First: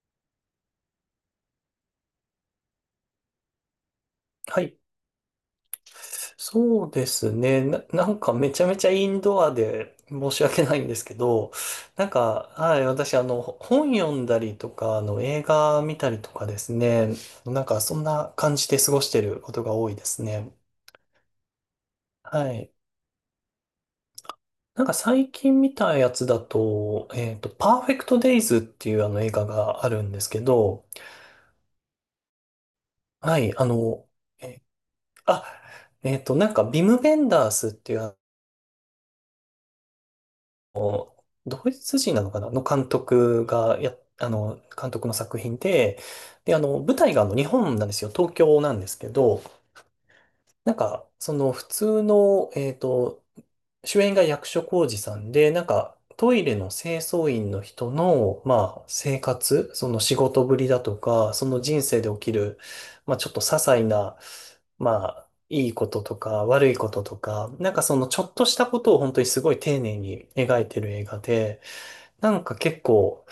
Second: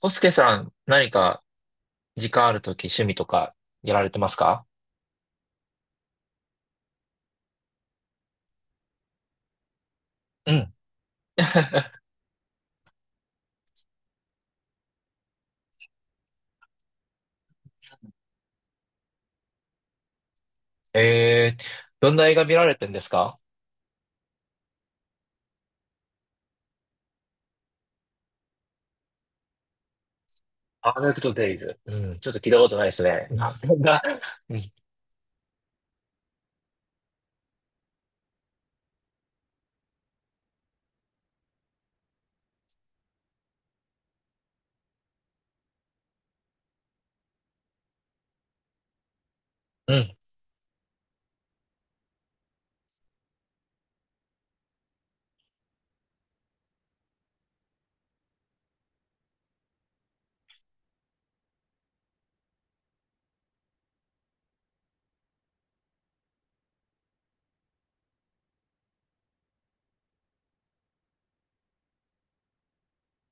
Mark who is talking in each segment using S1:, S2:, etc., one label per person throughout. S1: コスケさん、何か時間あるとき趣味とかやられてます
S2: は
S1: か？
S2: い。そうですね。なんかめちゃめちゃインドアで申し
S1: う
S2: 訳
S1: ん。
S2: ないんですけど、なんか、はい、私、本読んだりとか、映画見たりとかですね、なんかそんな感じで過ごしてることが多いですね。
S1: えー、どんな映画
S2: は
S1: 見ら
S2: い。
S1: れてんですか？
S2: なんか最近見たやつだと、パーフェクトデイズっていうあの映画があるんですけど、
S1: アーネクトデイズ。うん、ちょっと聞いたことないですね。
S2: はい、
S1: な、うん、
S2: えあ、なんか、ビム・ベンダースっていうのドイツ人なのかなの監督の作品で、で、舞台が日本なんですよ。東京なんですけど、
S1: うん、
S2: なんか、その普通の、主演が役所広司さんで、なんか、トイレの清掃員の人の、まあ、生活、その仕事ぶりだとか、その人生で起きる、まあ、ちょっと些細な、まあ、いいこととか、悪いこととか、なんかそのちょっとしたことを本当にすごい丁寧に描いてる映画で、なんか結構、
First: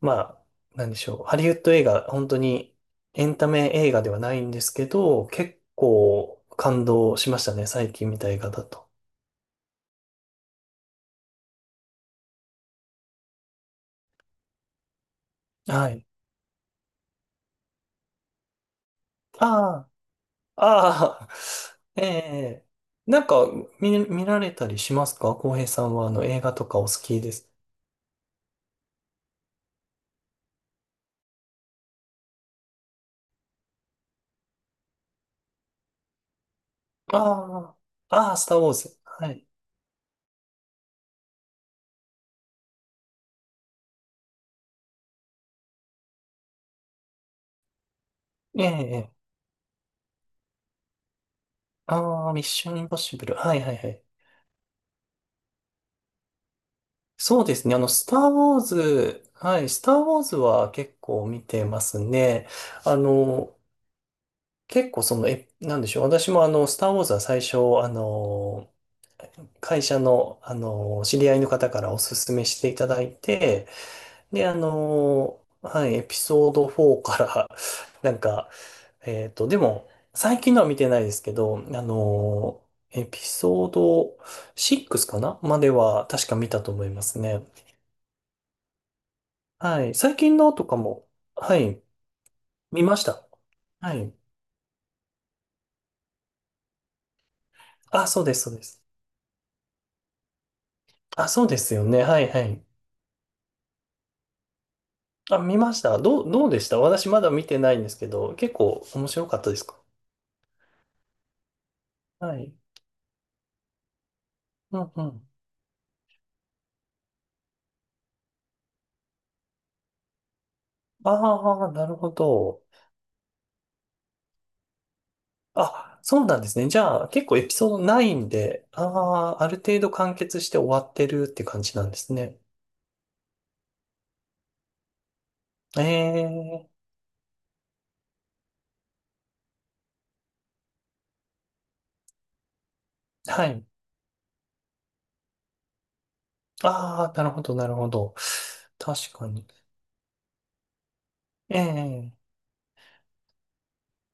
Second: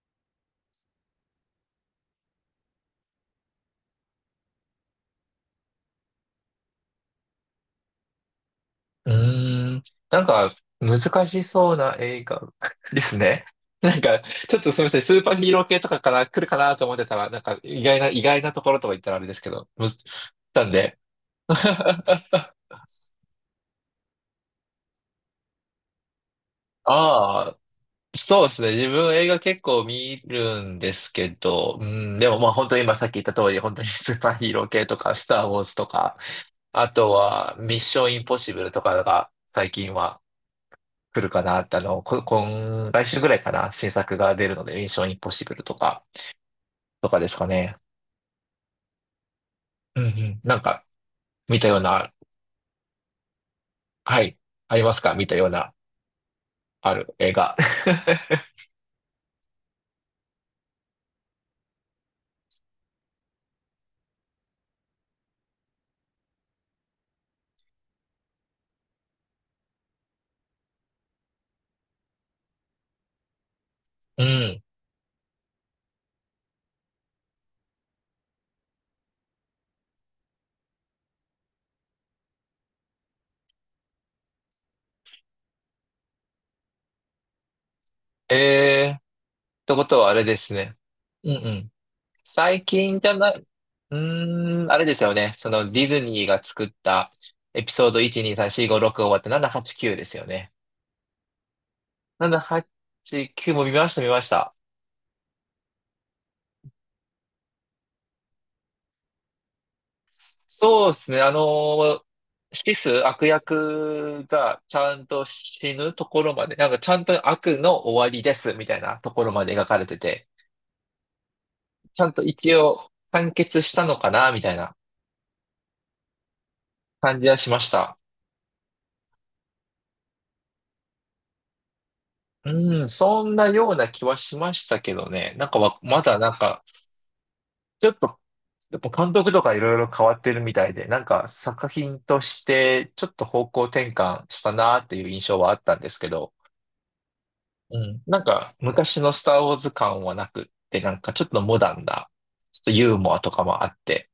S2: まあ、なんでしょう。ハリウッド映画、本当にエンタメ映画ではないんですけど、結構感動しましたね。最近見た映画だと。
S1: うーん。なんか、難しそうな映画 ですね。なんか、ちょっとすみません、スーパーヒーロー系と
S2: は
S1: か
S2: い。
S1: から来るかなと思ってたら、なんか、意外なところとか言ったらあれですけど、む
S2: ああ、
S1: ず、なんで。
S2: ああ、ええ、なんか見られたりしますか？浩平さんはあの映画とかお好きです
S1: あそうですね。自分映画結構見るんですけど、うん、でもまあ本当に今さっき言った通り、本当に スーパーヒーロー系とか、スター・ウォーズとか、あと
S2: あ
S1: はミッション・イン
S2: あ、あ
S1: ポッ
S2: あ、ス
S1: シ
S2: ター
S1: ブ
S2: ウォ
S1: ル
S2: ー
S1: と
S2: ズ。
S1: かが
S2: はい。
S1: 最近は来るかなって、今、来週ぐらいかな、新作が出るので、ミッション・インポッシブルとか、とかですかね。
S2: ええ、
S1: うんうん。なんか、見たような、
S2: ああ、ミッションインポッシブル。はいはいはい。
S1: はい、ありますか？見たような、ある映
S2: そう
S1: 画。
S2: ですね。スター・ ウォーズ、はい、スター・ウォーズは結構見てますね。あの、結構その、なんでしょう。私もスター・ウォーズは最初、会社の、知り合いの方からおすすめしていただいて、
S1: う
S2: で、
S1: ん。
S2: はい、エピソード4から、なんか、でも、最近のは見てないですけど、エピソード6かなまでは確か見たと思いますね。
S1: えー、って
S2: は
S1: こ
S2: い。
S1: とはあ
S2: 最
S1: れで
S2: 近
S1: す
S2: のと
S1: ね。
S2: かも、
S1: うんう
S2: は
S1: ん。
S2: い。
S1: 最
S2: 見ま
S1: 近
S2: し
S1: じゃ
S2: た。
S1: ない、
S2: は
S1: う
S2: い。
S1: ーん、あれですよね。そのディズニーが作ったエピソード
S2: あ、そ
S1: 1、
S2: うで
S1: 2、
S2: す、
S1: 3、
S2: そうで
S1: 4、
S2: す。
S1: 5、6終わって789ですよね。
S2: あ、そうですよね。はい、はい。
S1: 789も見ました、見ました。
S2: あ、見ました。どうでした？私まだ見てないんですけど、結構面白かったですか？
S1: そうですね。
S2: はい。
S1: 悪役がち
S2: うん
S1: ゃ
S2: う
S1: んと
S2: ん。
S1: 死ぬところまで、なんかちゃんと悪の終わりですみたいなところまで描かれてて、
S2: ああ、なる
S1: ちゃ
S2: ほ
S1: んと一
S2: ど。
S1: 応完結したのかなみたいな
S2: あ、そうなんですね。じゃあ、
S1: 感
S2: 結
S1: じは
S2: 構エ
S1: し
S2: ピ
S1: ま
S2: ソ
S1: し
S2: ード
S1: た。
S2: ないんで、ああ、ある程度完結して終わってるって感じなんですね。
S1: うん、そんなような気はしましたけどね。なんかわ
S2: え
S1: まだなんか、
S2: え、
S1: ちょっと、やっぱ監督とかいろいろ変わってるみたいで、なんか作品としてちょっと
S2: は
S1: 方向
S2: い。
S1: 転換したなーっていう印象はあったんですけど、
S2: ああ、なるほど、なる
S1: う
S2: ほ
S1: ん、
S2: ど。
S1: なんか昔の
S2: 確
S1: ス
S2: か
S1: ター
S2: に。
S1: ウォーズ感はなくって、ちょっとモダンな、
S2: ええ、
S1: ちょっとユーモアとかもあって、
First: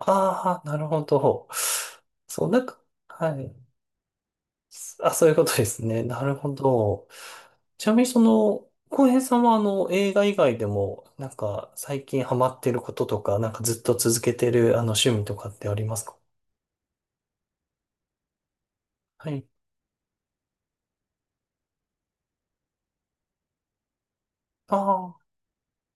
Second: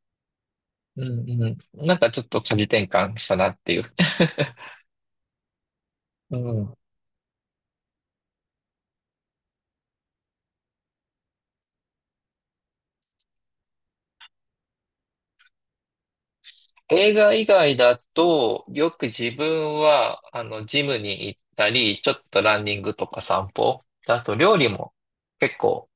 S2: ああ、なる
S1: う
S2: ほ
S1: ん
S2: ど。
S1: うん、なんかちょっと
S2: そう、な
S1: 仮
S2: んか、
S1: 転換した
S2: は
S1: なっ
S2: い。
S1: ていう。
S2: あ、そういうことですね。なる
S1: う
S2: ほ
S1: ん。
S2: ど。ちなみに、その、浩平さんは、映画以外でも、なんか、最近ハマってることとか、なんかずっと続けてる、趣味とかってありますか？
S1: 映画以外だと、よく自
S2: はい。
S1: 分は、あの、ジムに行ったり、ちょっとランニングとか散歩。あと、料理
S2: あ
S1: も
S2: あ、
S1: 結構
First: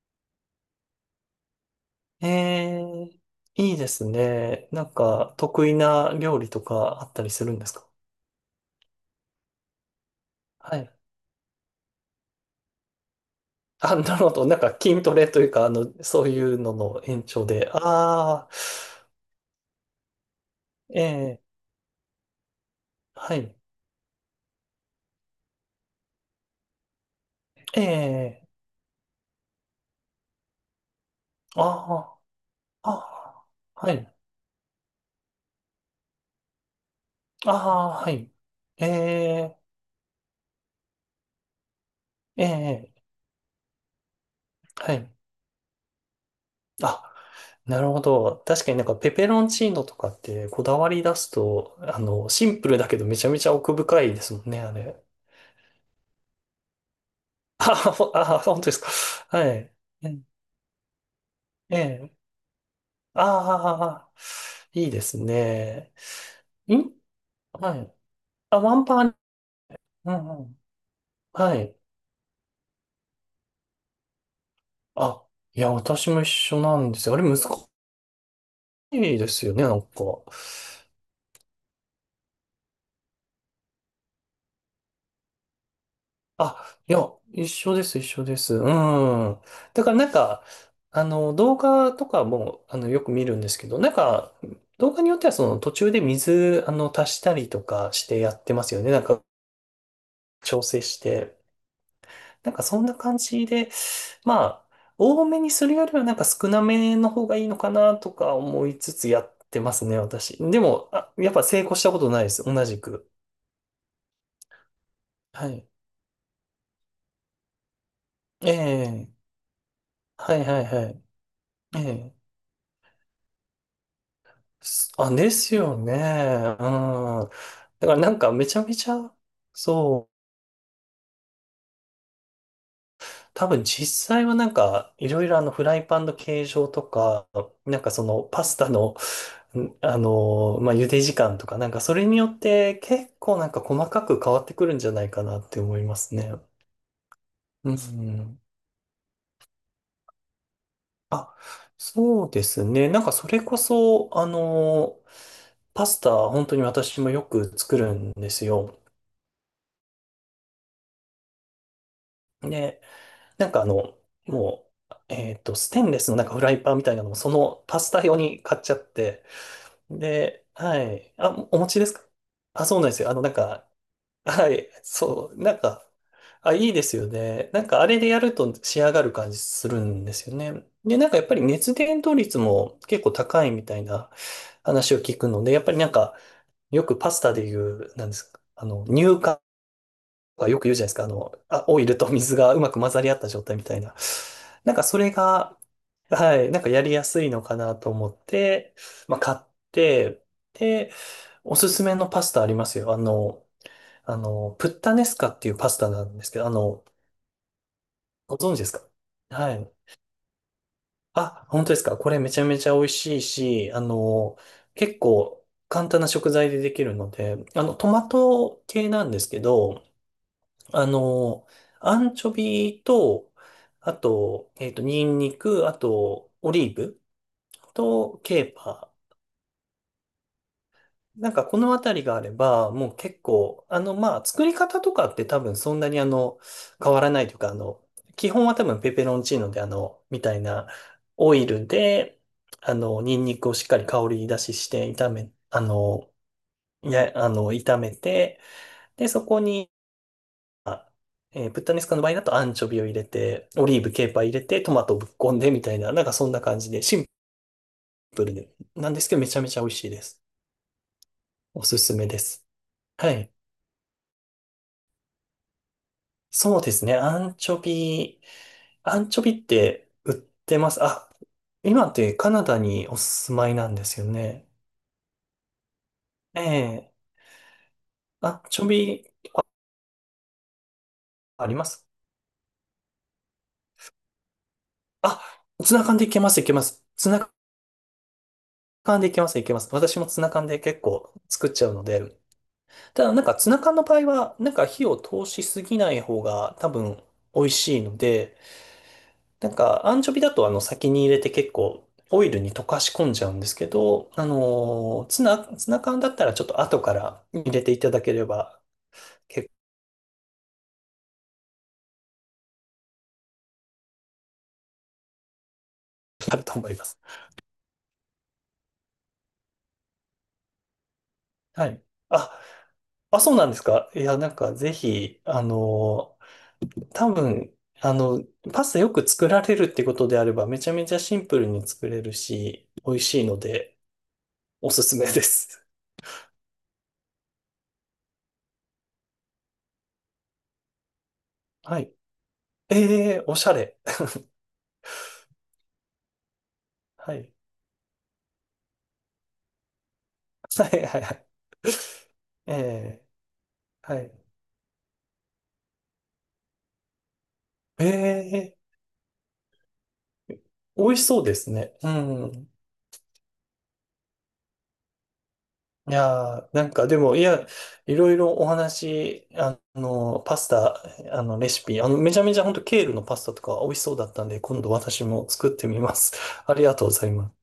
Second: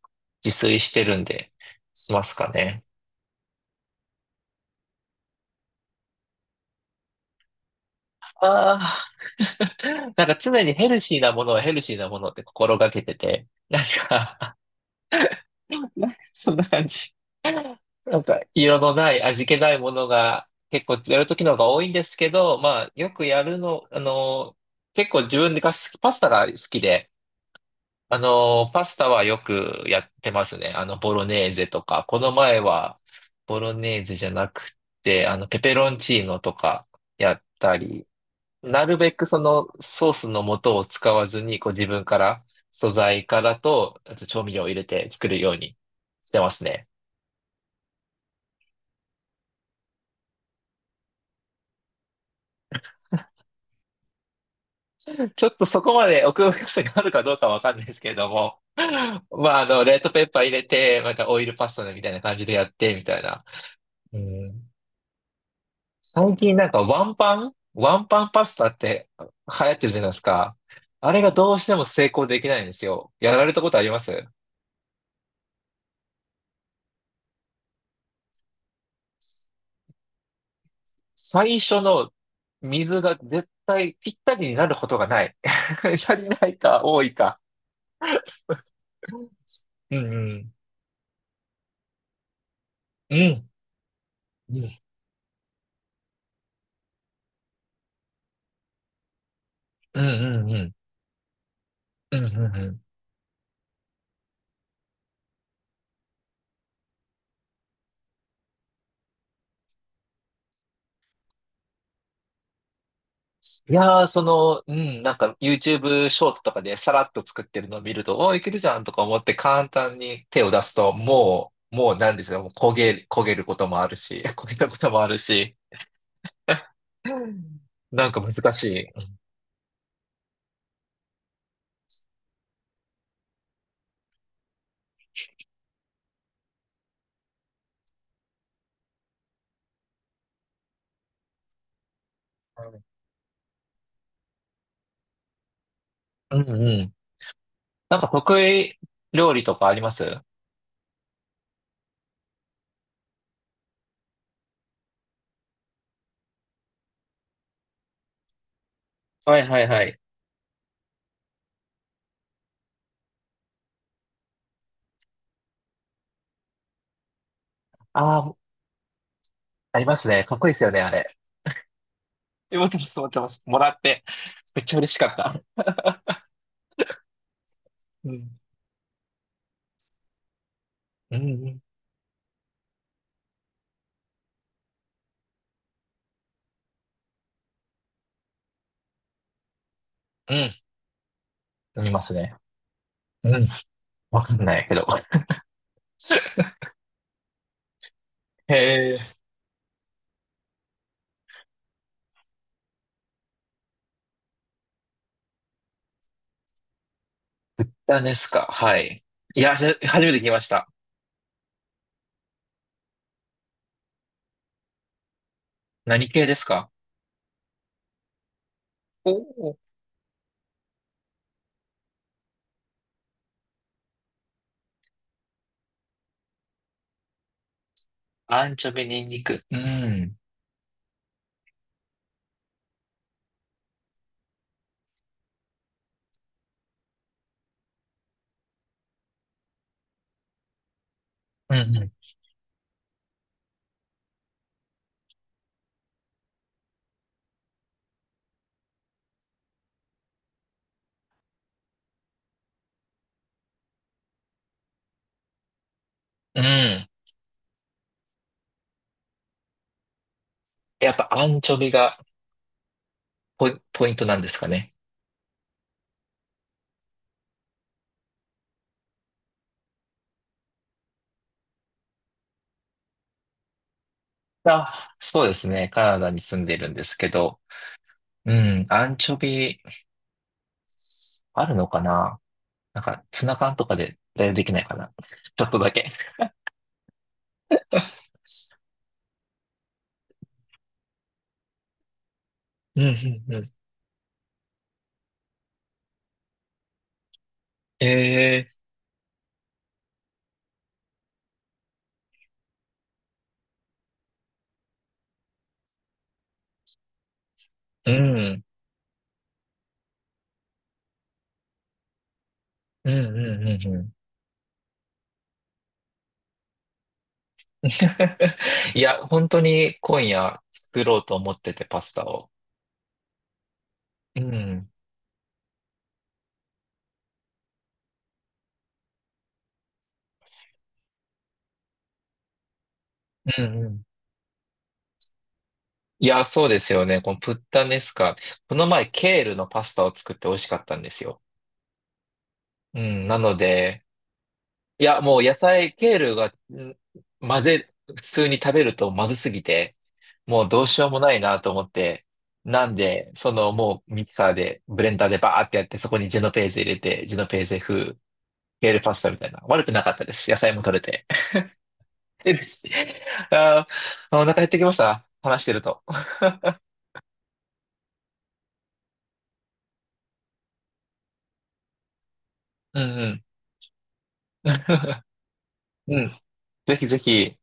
S1: 自炊してるんで、しま
S2: え
S1: すかね。
S2: え、いいですね。なんか、得意な料理とかあったりするんですか？
S1: ああ、なんか常に
S2: はい。
S1: ヘルシーなものって心がけてて、
S2: あ、なるほど。なんか、筋トレというか、そうい
S1: そん
S2: う
S1: な
S2: の
S1: 感
S2: の
S1: じ。
S2: 延長で。
S1: なんか、
S2: ああ、
S1: 色のない、味気ないものが結構
S2: え
S1: やると
S2: え、
S1: きの方が多いんですけど、まあ、よく
S2: は
S1: や
S2: い。
S1: るの、あの、結構自分が好き、パスタが好きで、
S2: え
S1: あ
S2: え、
S1: の、パスタはよくやってますね。あの、ボロネーゼとか。
S2: あ
S1: この前
S2: あ、
S1: は、
S2: あ
S1: ボロ
S2: あ、は
S1: ネーゼ
S2: い。
S1: じゃなくて、あの、ペペロンチーノとかやっ
S2: あ
S1: た
S2: あ、
S1: り、
S2: はい。
S1: な
S2: え
S1: るべくそ
S2: え、
S1: のソースの素を使わずに、こう自分から、
S2: え
S1: 素
S2: え、
S1: 材からと、あと調味料を入れ
S2: は
S1: て
S2: い。
S1: 作るようにしてますね。
S2: あ、なるほど。確かになんかペペロンチーノとかってこだわり出すと、シンプルだけどめちゃめちゃ奥深いですもんね、あれ。
S1: ちょっとそこまで奥深さがあるかどうか わか
S2: あ
S1: んないですけ
S2: ほ
S1: れ
S2: あ、
S1: ど
S2: 本
S1: も、
S2: 当です か。は
S1: まあ、あ
S2: い。
S1: の、レッド
S2: え
S1: ペッパー入れて、またオイルパス
S2: え、
S1: タみたい
S2: え、
S1: な感じでやって、みたいな。
S2: ああ
S1: うん。
S2: ー、いいですね。
S1: 最近なんか
S2: ん、はい。
S1: ワンパンパス
S2: あ、
S1: タ
S2: ワ
S1: っ
S2: ンパ
S1: て
S2: ン。
S1: 流行ってるじゃない
S2: う
S1: です
S2: んう
S1: か。
S2: ん。
S1: あれがど
S2: は
S1: うして
S2: い。
S1: も成功できないんですよ。やられたことあります？
S2: あ、いや、私も一緒なんですよ。あれ難いいですよね、なんか。
S1: 最初の水が絶対ぴったりになることがない。足りない
S2: あ、
S1: か
S2: いや、
S1: 多いか。
S2: 一緒です、一緒です。うん。だか
S1: う
S2: らな
S1: ん
S2: ん
S1: う
S2: か、
S1: ん。
S2: 動画とかも、よく
S1: う
S2: 見るんで
S1: ん。
S2: すけど、なんか、
S1: うん
S2: 動画によってはその途中で水、足したりとかしてやってますよね。なんか、
S1: うんうんう
S2: 調
S1: ん。
S2: 整して。
S1: うんう
S2: なんか、そん
S1: ん。
S2: な感じで、まあ、多めにするよりはなんか少なめの方がいいのかなとか思いつつやってますね、私。でも、あ、やっぱ成功したことないです、同じく。
S1: いやー、なんか
S2: はい。
S1: YouTube ショートとかでさらっと作ってるのを見ると、おー、いけるじゃんとか
S2: ええ、
S1: 思って簡単に
S2: は
S1: 手
S2: い
S1: を
S2: は
S1: 出
S2: い
S1: す
S2: は
S1: と、
S2: い。え
S1: もうな
S2: え。
S1: んですよ、もう焦げ、焦げることもあるし、焦げたこともある
S2: です
S1: し、
S2: よね。うん。だから
S1: な
S2: な
S1: ん
S2: ん
S1: か
S2: かめ
S1: 難
S2: ちゃ
S1: し
S2: めち
S1: い。
S2: ゃ、そう、多分実際はなんかいろいろあのフライパンの形状とか、なんかそのパスタの、まあ、茹で時間とか、なんかそれによって結構なんか細かく変わってくるんじゃないかなって思いますね。
S1: うんうん。うん。
S2: う
S1: なんか
S2: ん。
S1: 得意料理とかありますあ
S2: あ、そうですね。なんかそれこそ、パスタ本当に私もよく作るんですよ。
S1: はいはいはい。
S2: ね、なんかあの、もう、ステンレスのなんかフライパンみたいなのも、そのパスタ用
S1: あー、
S2: に買っちゃって、
S1: ありますね。かっ
S2: で、
S1: こいいですよね、
S2: は
S1: あ
S2: い。
S1: れ。
S2: あ、お持ちですか？あ、
S1: 持って
S2: そう
S1: ま
S2: なんで
S1: す、
S2: す
S1: 持っ
S2: よ。
S1: てま
S2: なん
S1: す。も
S2: か、
S1: らって、
S2: は
S1: めっ
S2: い、
S1: ちゃ嬉しかっ
S2: そう、なん
S1: た。
S2: か、あ、いいですよね。なんか、あれで
S1: う
S2: やる
S1: ん。
S2: と仕上がる感じするんですよね。で、なんか
S1: う
S2: やっ
S1: ん
S2: ぱり
S1: うん。
S2: 熱伝導率も結構高いみたいな話を聞くので、やっぱりなんか、よくパスタで言う、なんですか、乳化
S1: う
S2: なんかよ
S1: ん。
S2: く言うじゃないですか。あ、オ
S1: 飲
S2: イ
S1: み
S2: ル
S1: ま
S2: と
S1: すね。
S2: 水がうまく混ざり合った
S1: う
S2: 状
S1: ん。
S2: 態みたいな。
S1: わかんない
S2: な
S1: け
S2: んか
S1: ど。
S2: それが、はい、なんかやりやすいのかなと思って、
S1: へえ。
S2: まあ買って、で、おすすめのパスタありますよ。プッタネスカっていうパスタなんですけど、
S1: タです
S2: ご
S1: か？
S2: 存知です
S1: は
S2: か？
S1: い。い
S2: は
S1: や、
S2: い。
S1: 初めて聞きました。
S2: あ、本当ですか。これめちゃめちゃ美味しいし、結構簡単
S1: 何
S2: な
S1: 系
S2: 食
S1: です
S2: 材で
S1: か？
S2: できるので、トマト系な
S1: お
S2: んですけ
S1: おー。
S2: ど、あの、アンチョビと、あと、ニンニク、あと、オリーブとケ
S1: ア
S2: ー
S1: ンチョビ、
S2: パ
S1: ニンニク。うん。
S2: ー。なんかこのあたりがあれば、もう結構、まあ、作り方とかって多分そんなに変わらないというか、基本は多分ペペロンチーノでみたいなオイ
S1: うん、
S2: ル
S1: うん。
S2: で、ニンニクをしっかり香り出しして炒め、あの、や、あの、炒めて、で、そこに、あ、ブッダネスカの場合だとアンチョビを入れて、オリーブ、ケーパー入れて、トマトをぶっこんでみたいな、なんかそん
S1: う
S2: な感じで、
S1: ん。
S2: シンプルで、なんですけどめちゃめちゃ美味しいです。
S1: やっぱアンチョ
S2: お
S1: ビ
S2: すす
S1: が
S2: めです。はい。
S1: ポイントなんですかね。
S2: そうですね。アンチョビって売ってます？あ、今ってカナダにお住まいなんですよね。
S1: あ、そうですね。カナダに住んでいるんで
S2: ええ、
S1: すけど。
S2: ア
S1: う
S2: ンチ
S1: ん。
S2: ョ
S1: アン
S2: ビ
S1: チョビ、あ
S2: あ
S1: る
S2: りま
S1: のか
S2: す？
S1: な？なんか、ツナ缶とかで代用できないかな？
S2: あ、
S1: ちょっとだ
S2: ツナ
S1: け。
S2: 缶でいけます、いけます。ツナ缶でいけます、いけます。私もツナ缶で結構作っちゃうので、
S1: うん、う
S2: ただ、なん
S1: ん、
S2: か
S1: うん。
S2: ツナ缶の場合は、なんか火を通しすぎない方が多分美味しいので、
S1: ええ
S2: なんかアンチョビだとあの先に入れて結構オイルに溶かし込んじゃうんですけど、ツナ缶だったらちょっと後から入れていた
S1: ー、う
S2: だけれ
S1: ん。
S2: ば結
S1: うん、うん、うん、うん。
S2: 構あると思います。
S1: いや、本当に今夜作ろうと思ってて、
S2: は
S1: パ
S2: い。
S1: スタを。
S2: あ、あ、そうなんですか。いや、
S1: う
S2: なんか
S1: ん。
S2: ぜひ、多分、あの、パスタよく作られるってことであればめちゃめちゃシンプルに作れるし、美味しいの
S1: うんう
S2: で
S1: ん。
S2: おすすめです。
S1: いや、そうですよね。このプッタネスカ。この前、ケールのパスタを作って美味しかったんですよ。
S2: はい。
S1: うん。
S2: え
S1: な
S2: え、お
S1: の
S2: しゃれ。
S1: で、いや、もう野菜、ケールが、ん
S2: はい。
S1: 混ぜ、普通に食べるとまずすぎて、もう どう
S2: は
S1: し
S2: い
S1: よう
S2: は
S1: も
S2: いは
S1: ない
S2: い。
S1: なと思って、
S2: え
S1: なん
S2: え、
S1: で、そのもう
S2: は
S1: ミキ
S2: い。
S1: サーで、ブレンダーでバーってやって、そこにジェノペーゼ入れて、ジェノペーゼ風、
S2: ええ、
S1: ケールパスタみたいな。悪くなかったです。野菜も取れ
S2: 美味
S1: て。
S2: しそうですね。う
S1: えで
S2: ん。
S1: すあー、お腹減ってきました。話してると。
S2: いやー、なんかでも、いや、いろいろお話、パスタ、レシピ、めちゃめちゃ本当
S1: う
S2: ケールのパ
S1: ん
S2: スタとか美味しそうだったんで、
S1: うん。
S2: 今度私 も作ってみま
S1: うん。
S2: す。あり
S1: ぜ
S2: がと
S1: ひ
S2: うご
S1: ぜ
S2: ざいま
S1: ひ、
S2: す。